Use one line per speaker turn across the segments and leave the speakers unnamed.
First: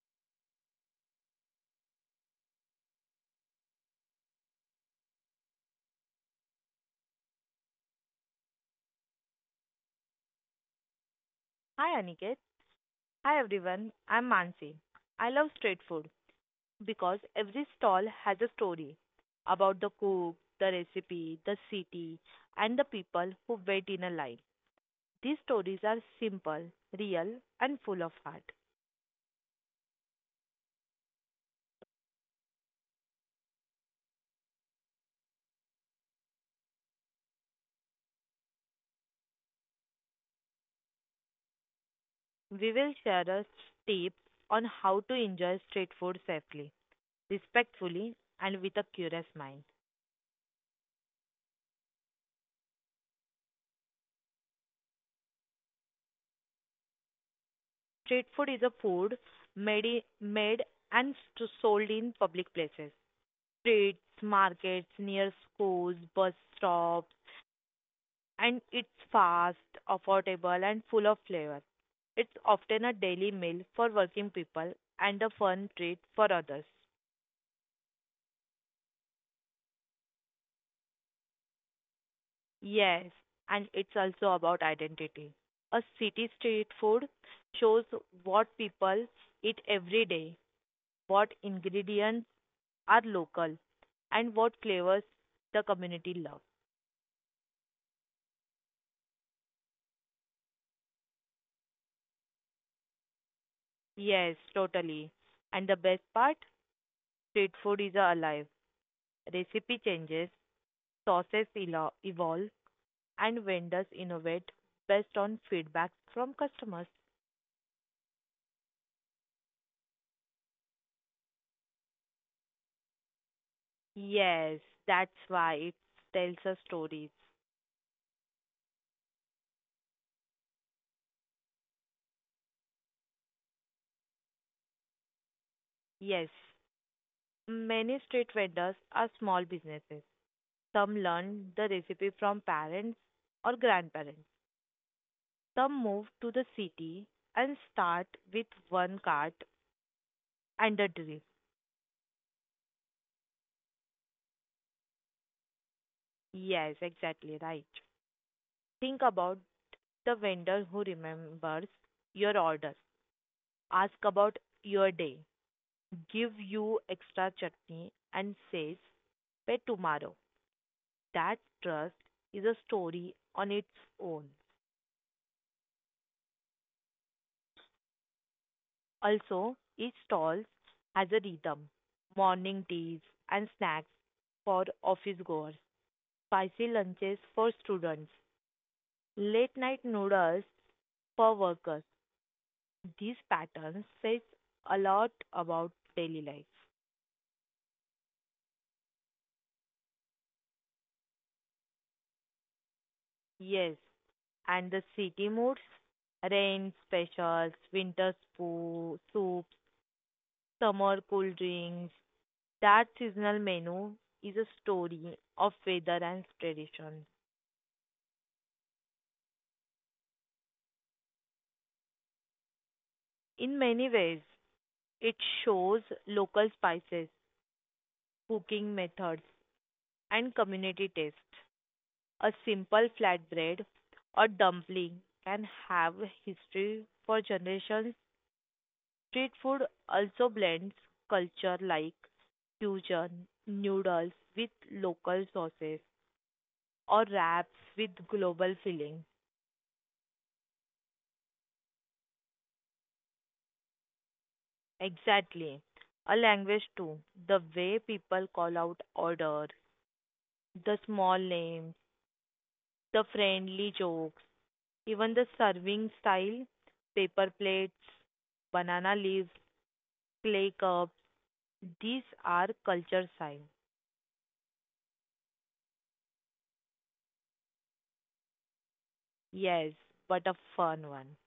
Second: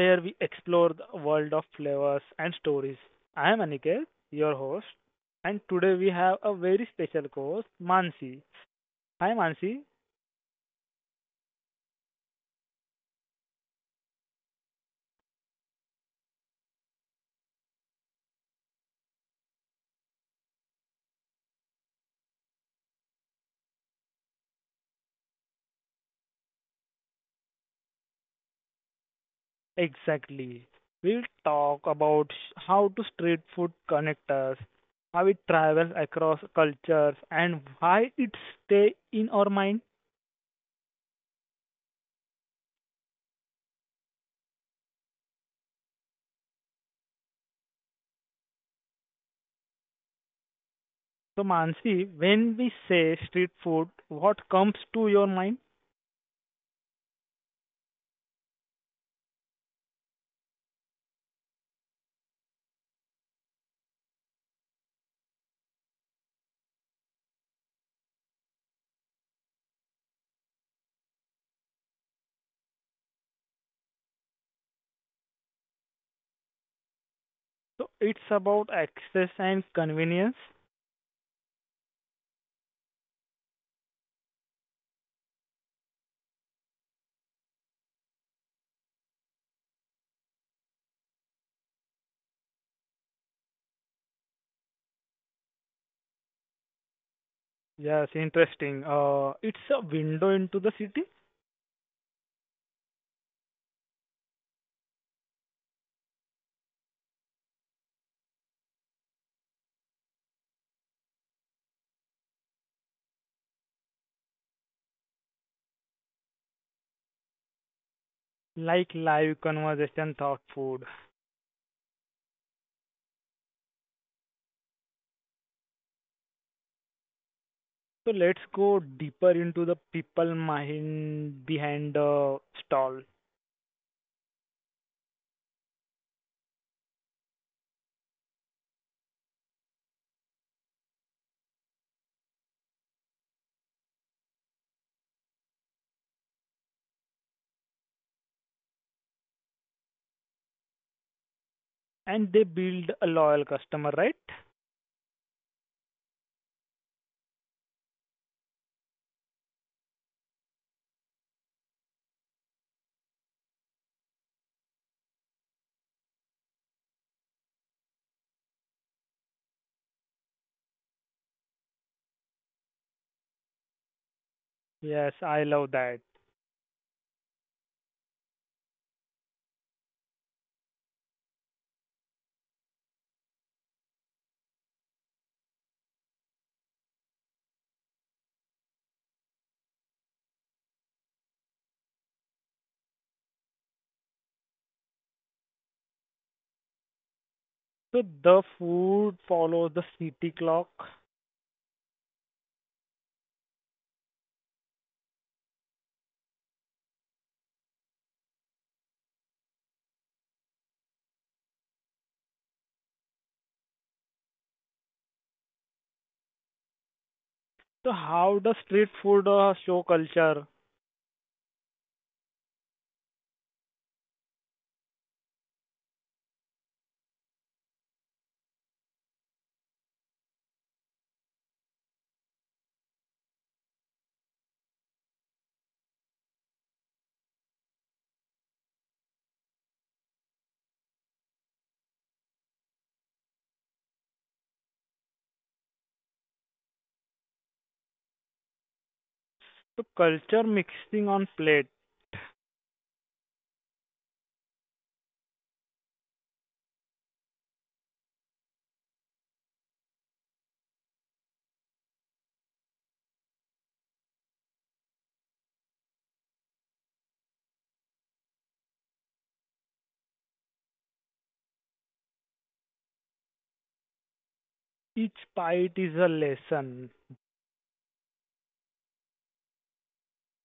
where we explore the world of flavors and stories. I am Aniket, your host, and today we have a very special host, Mansi. Hi Mansi,
Hi Aniket. Hi everyone. I'm Mansi. I love street food because every stall has a story about the cook, the recipe, the city, and the people who wait in a line. These stories are simple, real, and full of heart.
exactly. We'll talk about how to street food connect us, how it travels across cultures, and why it stays in our mind.
We will share a tip on how to enjoy street food safely, respectfully, and with a curious mind.
So Mansi, when we say street food, what comes to your mind?
Street food is a food made, i- made and sold in public places, streets, markets, near schools, bus stops, and it's fast, affordable, and full of flavor. It's often a daily meal for working people and a fun treat for others.
So it's about access and convenience.
Yes, and it's also about identity. A city street food shows what people eat every day, what ingredients are local, and what flavors the community loves.
Yes, interesting. It's a window into the city,
Yes, totally. And the best part, street food is alive. Recipe changes, sauces evolve, and vendors innovate based on feedback from customers.
like live conversation, thought food.
Yes, that's why it tells us stories.
So let's go deeper into the people mind behind the stall,
Yes, many street vendors are small businesses. Some learn the recipe from parents or grandparents. Some move to the city and start with one cart and a drill.
and they build a loyal customer, right?
Yes, exactly right. Think about the vendor who remembers your order, asks about your day, give you extra chutney, and says, pay tomorrow. That trust is a story on its own.
Yes, I love that.
Also, each stall has a rhythm, morning teas and snacks for office goers, spicy lunches for students, late night noodles for workers. These patterns say a lot about daily life.
So the food follows the city clock.
Yes, and the city moods, rain specials, winter soups, summer cool drinks. That seasonal menu is a story of weather and tradition.
So how does street food show culture?
In many ways, it shows local spices, cooking methods, and community taste. A simple flatbread or dumpling can have history for generations. Street food also blends culture, like fusion noodles with local sauces or wraps with global filling.
So culture mixing on plate.
Exactly. A language too. The way people call out order, the small names, the friendly jokes, even the serving style, paper plates, banana leaves, clay cups, these are culture signs.
Each bite is a lesson.
Yes, but a fun one.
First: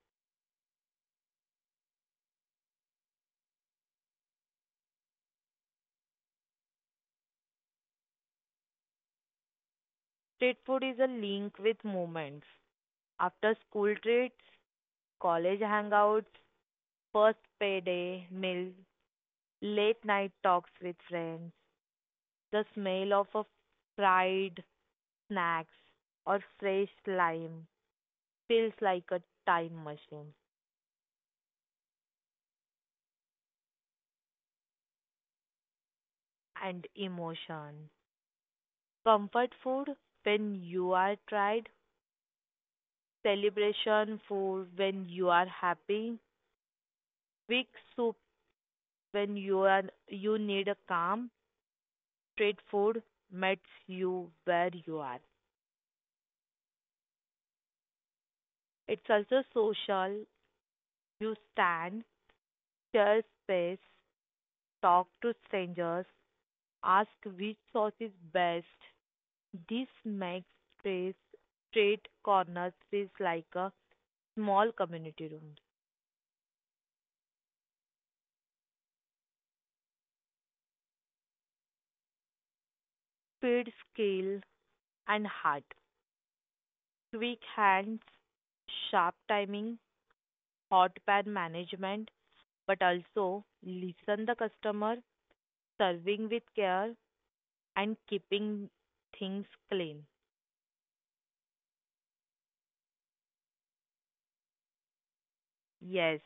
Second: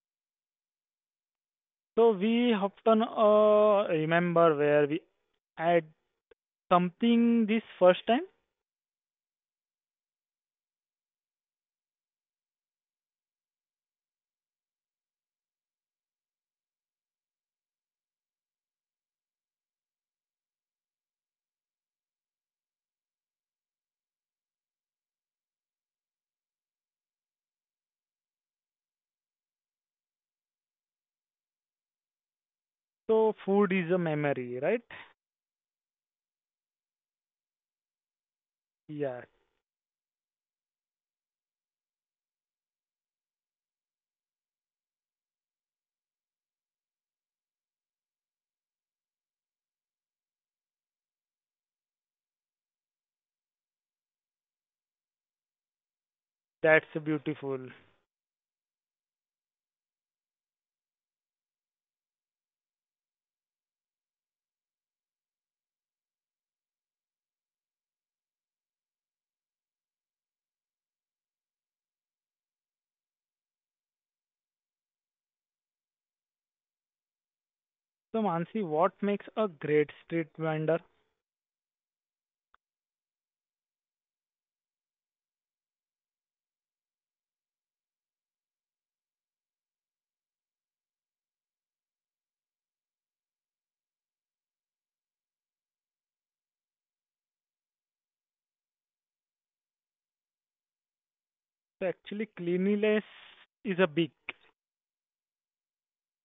So we often remember where we add something this first time.
Street food is a link with moments. After school treats, college hangouts, first payday meal, late night talks with friends, the smell of a fried snacks or fresh lime feels like a time machine,
So food is a memory, right?
and emotion.
Yeah,
Comfort food when you are tired, celebration food when you are happy, weak soup when you need a calm, street food meets you where you are.
that's beautiful.
It's also social. You stand, share space, talk to strangers, ask which sauce is best. This makes space, straight corners feels like a small community room.
So Mansi, what makes a great street vendor?
Speed, skill, and heart. Quick hands, sharp timing, hot pan management, but also listen the customer, serving with care, and keeping things clean.
So actually, cleanliness is a big.
Yes,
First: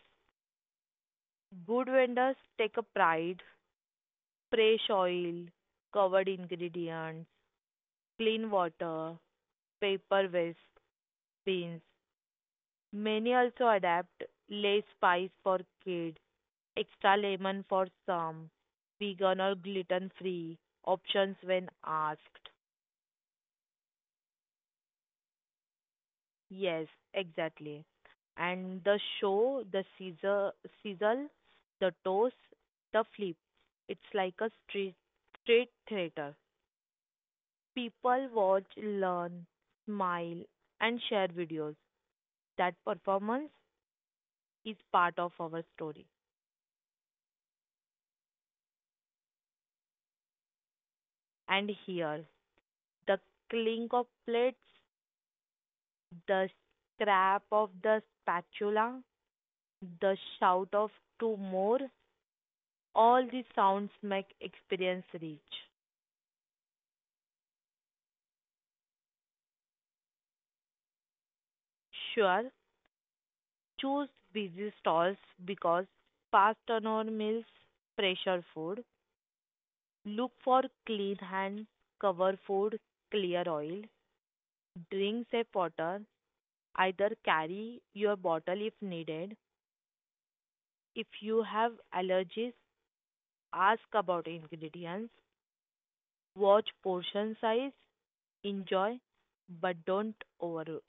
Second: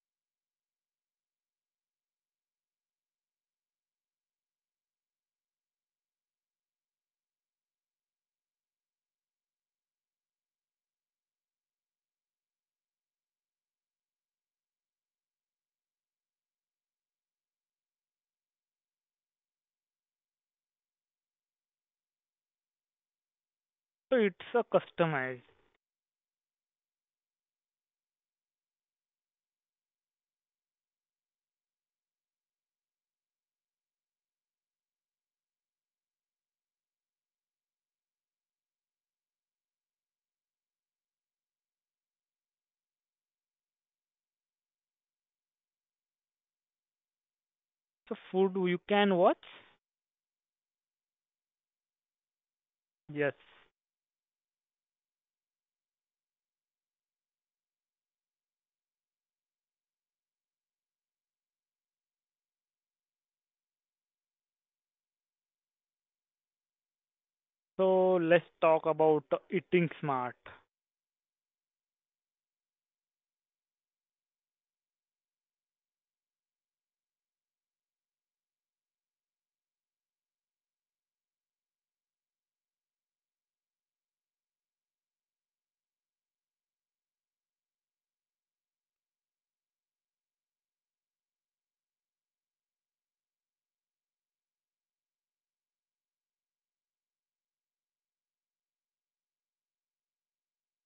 good vendors take a pride, fresh oil, covered ingredients, clean water, paper waste, bins. Many also adapt less spice for kids, extra lemon for some, vegan or gluten free options when asked.
So it's a customized.
Yes, exactly. And the show, the sizzle, the toast, the flip. It's like a street theater. People watch, learn, smile, and share videos. That performance is part of our story.
So food you can watch.
And here, the
Yes.
clink of plates, the scrap of the spatula, the shout of two more, all these sounds make experience rich.
So let's talk about eating smart.
Sure, choose busy stalls because fast turnover meals pressure food. Look for clean hand cover food, clear oil. Drink safe water. Either carry your bottle if needed. If you have allergies, ask about ingredients. Watch portion size. Enjoy, but don't overdo.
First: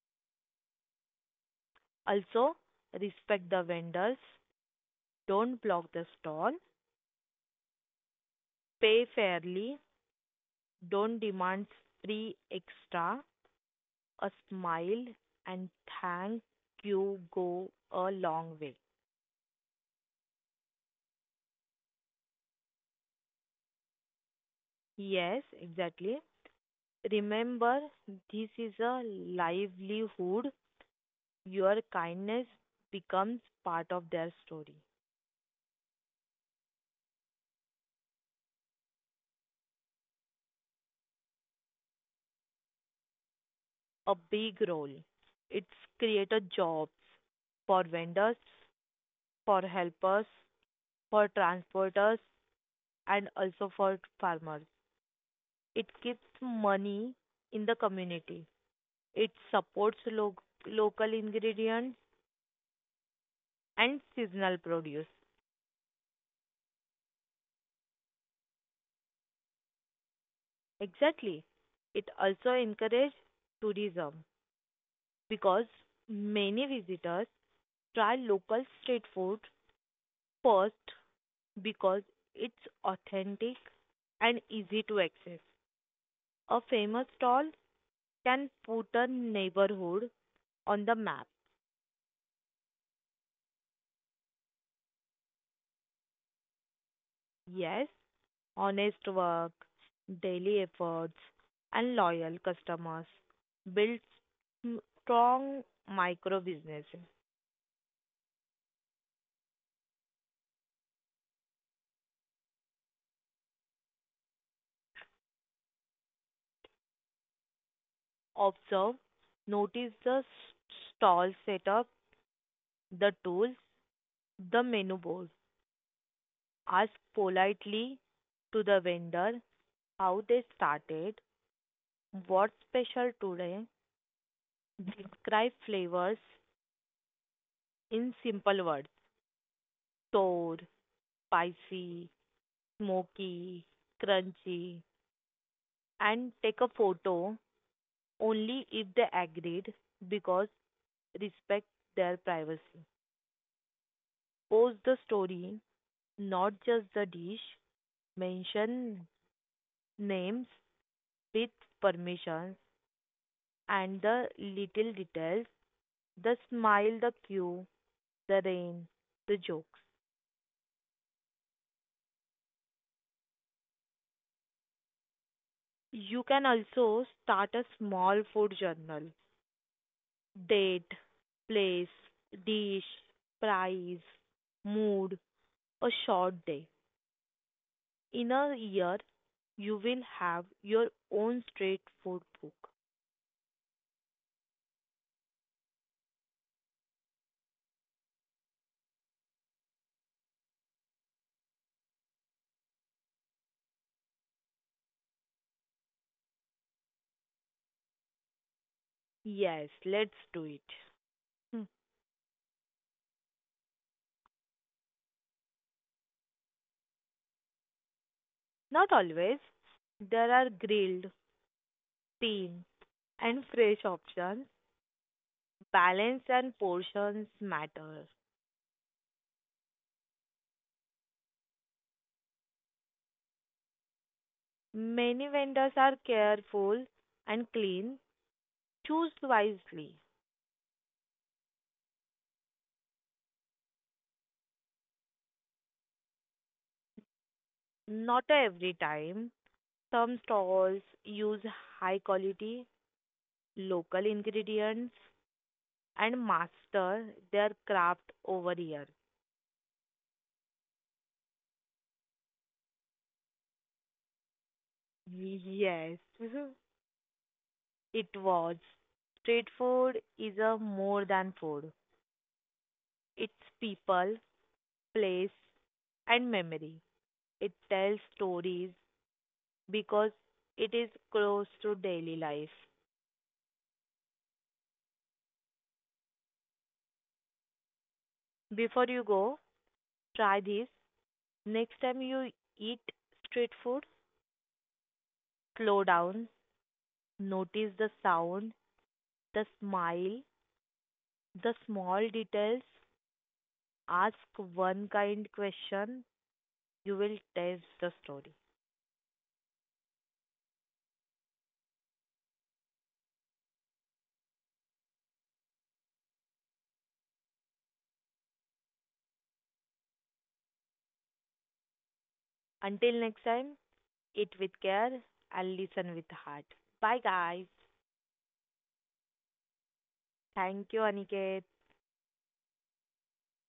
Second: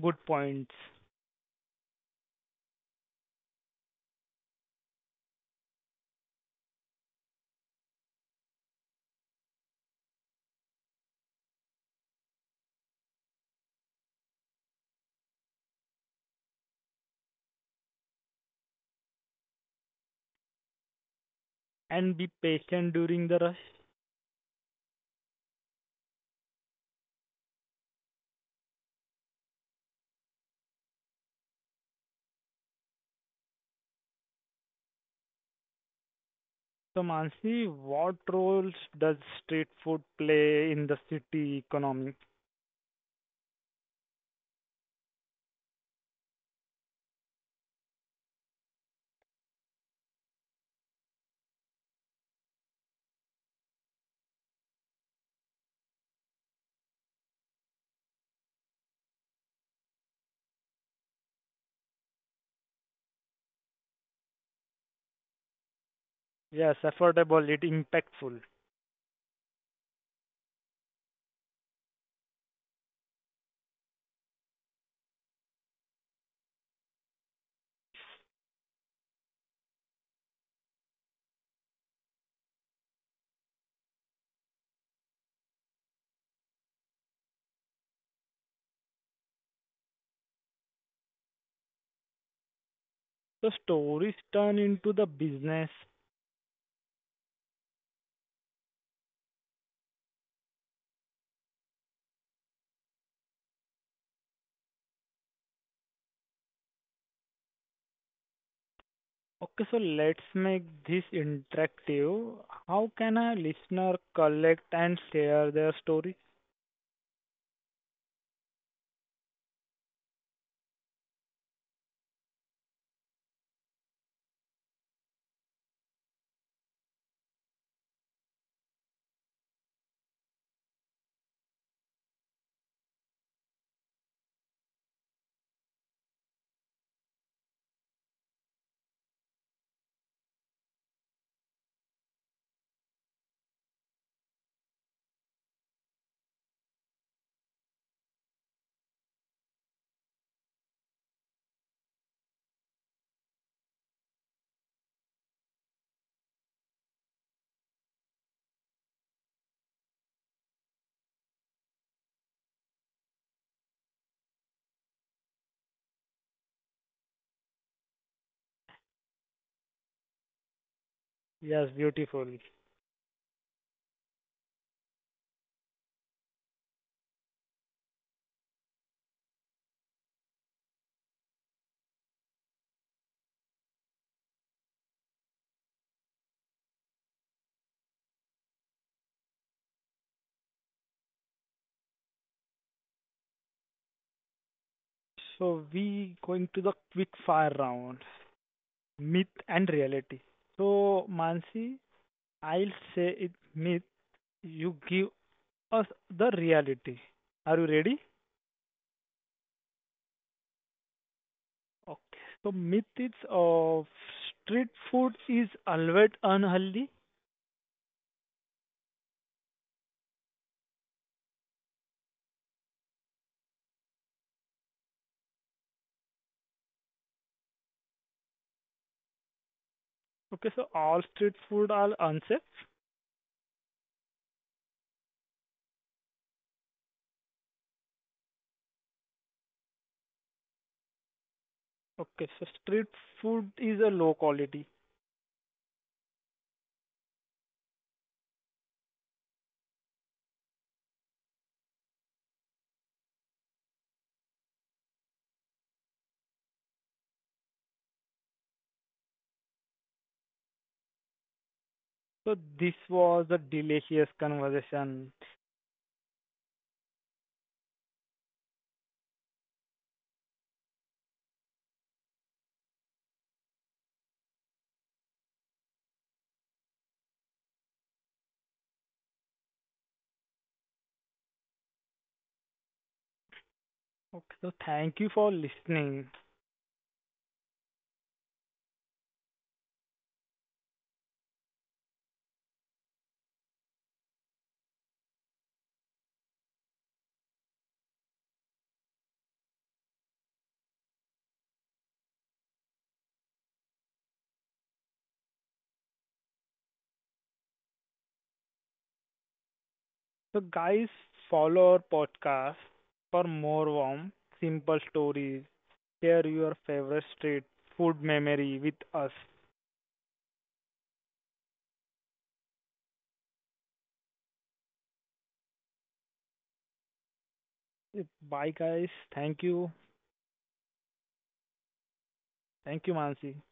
Good points.
Also, respect the vendors. Don't block the stall. Pay fairly. Don't demand three extra. A smile and thank you go a long way.
And be patient during the rush.
Yes, exactly. Remember, this is a livelihood. Your kindness becomes part of their story.
So, Mansi, what roles does street food play in the city economy?
A big role. It's created jobs for vendors, for helpers, for transporters, and also for farmers. It keeps money in the community. It supports local ingredients and seasonal produce.
Yes, affordable, it impactful.
Exactly. It also encourages tourism because many visitors try local street food first because it's authentic and easy to access. A famous stall can put a neighborhood on the map.
So, stories turn into the business.
Yes, honest work, daily efforts, and loyal customers build s- strong micro businesses.
Okay, so let's make this interactive. How can a listener collect and share their stories?
Observe, notice the stall setup, the tools, the menu board. Ask politely to the vendor how they started, what's special today. Describe flavors in simple words: sour, spicy, smoky, crunchy, and take a photo only if they agreed because respect their privacy. Post the story, not just the dish. Mention names with permission and the little details, the smile, the cue, the rain, the jokes.
Yes, beautiful.
You can also start a small food journal, date, place, dish, price, mood, a short day. In a year, you will have your own street food book.
So, we going to the quick fire round, myth and reality. So, Mansi, I'll say it myth. You give us the reality. Are you ready?
Yes, let's do it. Hmm.
Okay. So myth of street food is always unhealthy.
Not always. There are grilled, steamed, and fresh options. Balance and portions matter.
Okay, so all street food are unsafe.
Many vendors are careful and clean. Choose wisely.
Okay, so street food is a low quality.
Not every time. Some stalls use high quality local ingredients and master their craft over years.
So this was a delicious conversation.
Yes, it was. Street food is a more than food. It's people, place, and memory. It tells stories because it is close to daily life.
Okay, so thank you for listening.
Before you go, try this. Next time you eat street food, slow down, notice the sound, the smile, the small details. Ask one kind question, you will taste the story.
So guys, follow our podcast for more warm, simple stories. Share your favorite street food memory with us.
Until next time, eat with care and listen with heart. Bye, guys.
Bye, guys. Thank you.
Thank you, Aniket.
Thank you, Mansi.